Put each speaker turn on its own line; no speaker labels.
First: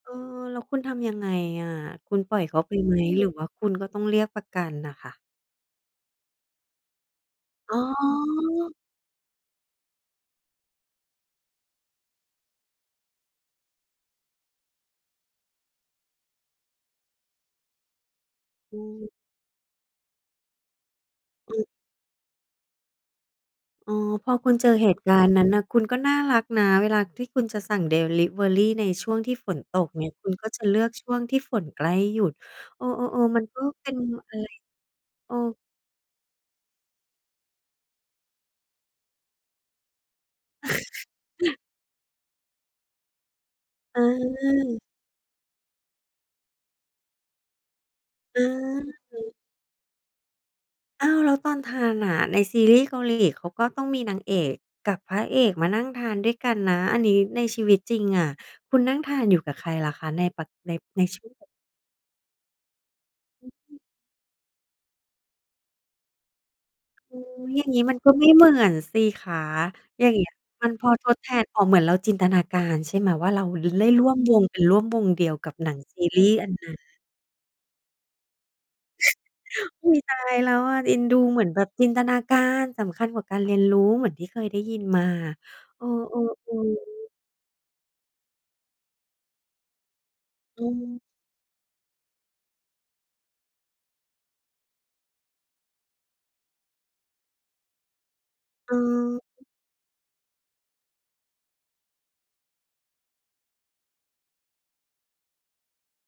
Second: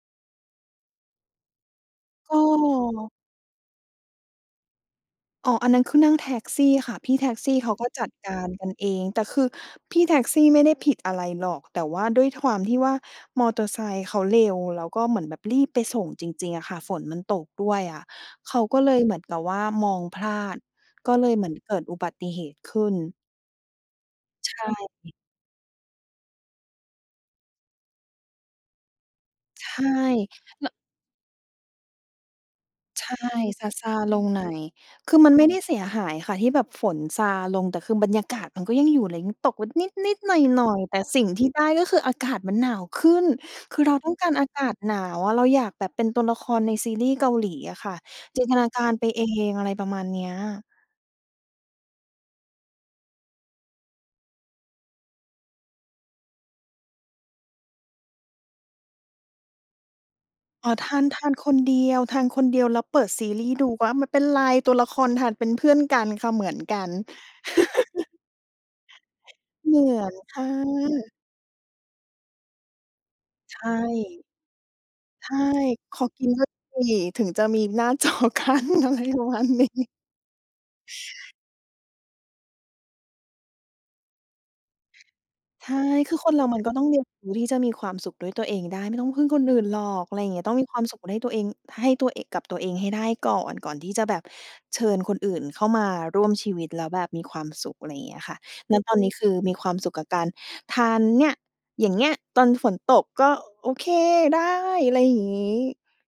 เออ แล้วคุณทำยังไงอะ คุณป
ก
ล่อยเขา ไปไหม
็
หรือว่าคุณก็ต้องเรียกประกันน่ะค่ะ?
อ๋อ อันนั้นคือนั่งแท็กซี่ค่ะ พี่แท็กซี่เข
อ
า
๋อ
ก็จัดการกันเอง แต่คือพี่แท็กซี่ไม่ได้ผิดอะไรหรอก แต่ว่า ท ด้วยความที่ว่ามอเตอร์ไซค์เขาเร็ว แล้วก็เหมือนแบบรีบไปส่งจริง ๆ อะค่ะ ฝนมันตกด้วยอะ เขา
อ
ก
ื
็เลยเ
ม
หมือน กับว่ามองพลาด ก็ เลยเหมื
อ
อน
ืม
เกิดอุบัติเหตุขึ้น
อ๋อ พอค
ใ
ุ
ช
ณเจอเหตุก
่
ารณ์ นั้นน่ะ คุณก็น่ารักนะ เวลาที่คุณจะสั่งดิลิเวอรีในช่วงที่ฝน
ใช
ต
่
กเนี่ย คุณก็จะ
แล้
เ
ว
ลือกช่วงที่ฝนใกล้หยุด เอ
ใช่
อ ๆ ๆ มันก็
ซ
เป็
า
น
ๆ ลง
อะ
หน
ไร
่อย คือ ม
เ
ั
อ
น
อ
ไม่ได้เสียหายค่ะ ที่แบบฝนซาลง แต่คือบรรยากาศมันก็ยังอยู่ ไรงี้ ตกแบบนิด ๆ หน่อย ๆ แต่สิ่งที่ได้ก็คืออากาศมันหนาวขึ้น คือเราต้องการอากาศ
อา
หนาวอะ เราอยากแบบเป็นตัวละครในซีรีส์เกาหลีอะค่ะ จ
อ
ินตนาการไปเอ
า
ง อะไรประมาณเนี้ย
อ้าว แล้วตอนทานน่ะ ในซีรีส์เกาหลีเขาก็ต้องมีนางเอกกับพระเอกมานั่งทานด้วยกันนะ อันนี้ในชีวิตจริงอะ คุณนั่งทานอยู่กับใครล่ะคะ? ในปัจ
อ๋
ใ
อ
น
ทา
ใน
น ทานคนเดียว ทานคนเดียวแล้วเปิดซีรีส์ดู ก็ อา ไม่เป็นไร ตัวละครทานเป็นเพื่อนกันค่ะ เหมือนกัน
อุ๊ย อย่างงี้มันก็ไม่เหมือนสิคะ
เหมื
อ
อ
ย่า
น
งเงี้ย
ค่ะ
มันพอทดแทน อ๋อ เหมือนเราจินตนาการใช่ไหม ว่าเรา
ใช
ร
่
ได้ร่วม วง เป็นร่วมวงเดี
ใช
ยว
่
กับหนัง
ข
ซี
อ
ร
ก
ี
ิน
ส์
ด้ว
อั
ย
นนั้น
สิ ถึงจะมีหน้า จอกั้น อะไรประมาณนี้
อุ๊ย ตายแล้วอะ เอ็นดู เหมือนแบบจินตนาการสำคัญกว่าการเรียนรู้ เหมือนที่เคยได้ยินมา
ใช่
เออ
คือคนเรามันก็
ๆ
ต้องเรีย
ๆ
นรู้ที่จะมีความสุขด้วยตัวเองได้ ไม่ต้องพึ่งคนอื่นหรอก อะไรอย่างเงี้ย ต้อง
อื
มีความสุ
ม
ขได้ตัวเอง ให้ตัวเอง กับตัวเองให้ได้ก่อน ก่อนที่จะแบบเชิญคนอื่นเข้ามาร่วมชีวิต แล้วแบบมีความสุข อะไรอย่างเงี้ยค่ะ
เ
ณ ตอนนี้คือ
ออ
มีความสุขกับการทานเนี่ย อย่างเงี้ย ตอนฝนตกก็ โอเค ได้ อะไรอย่างงี้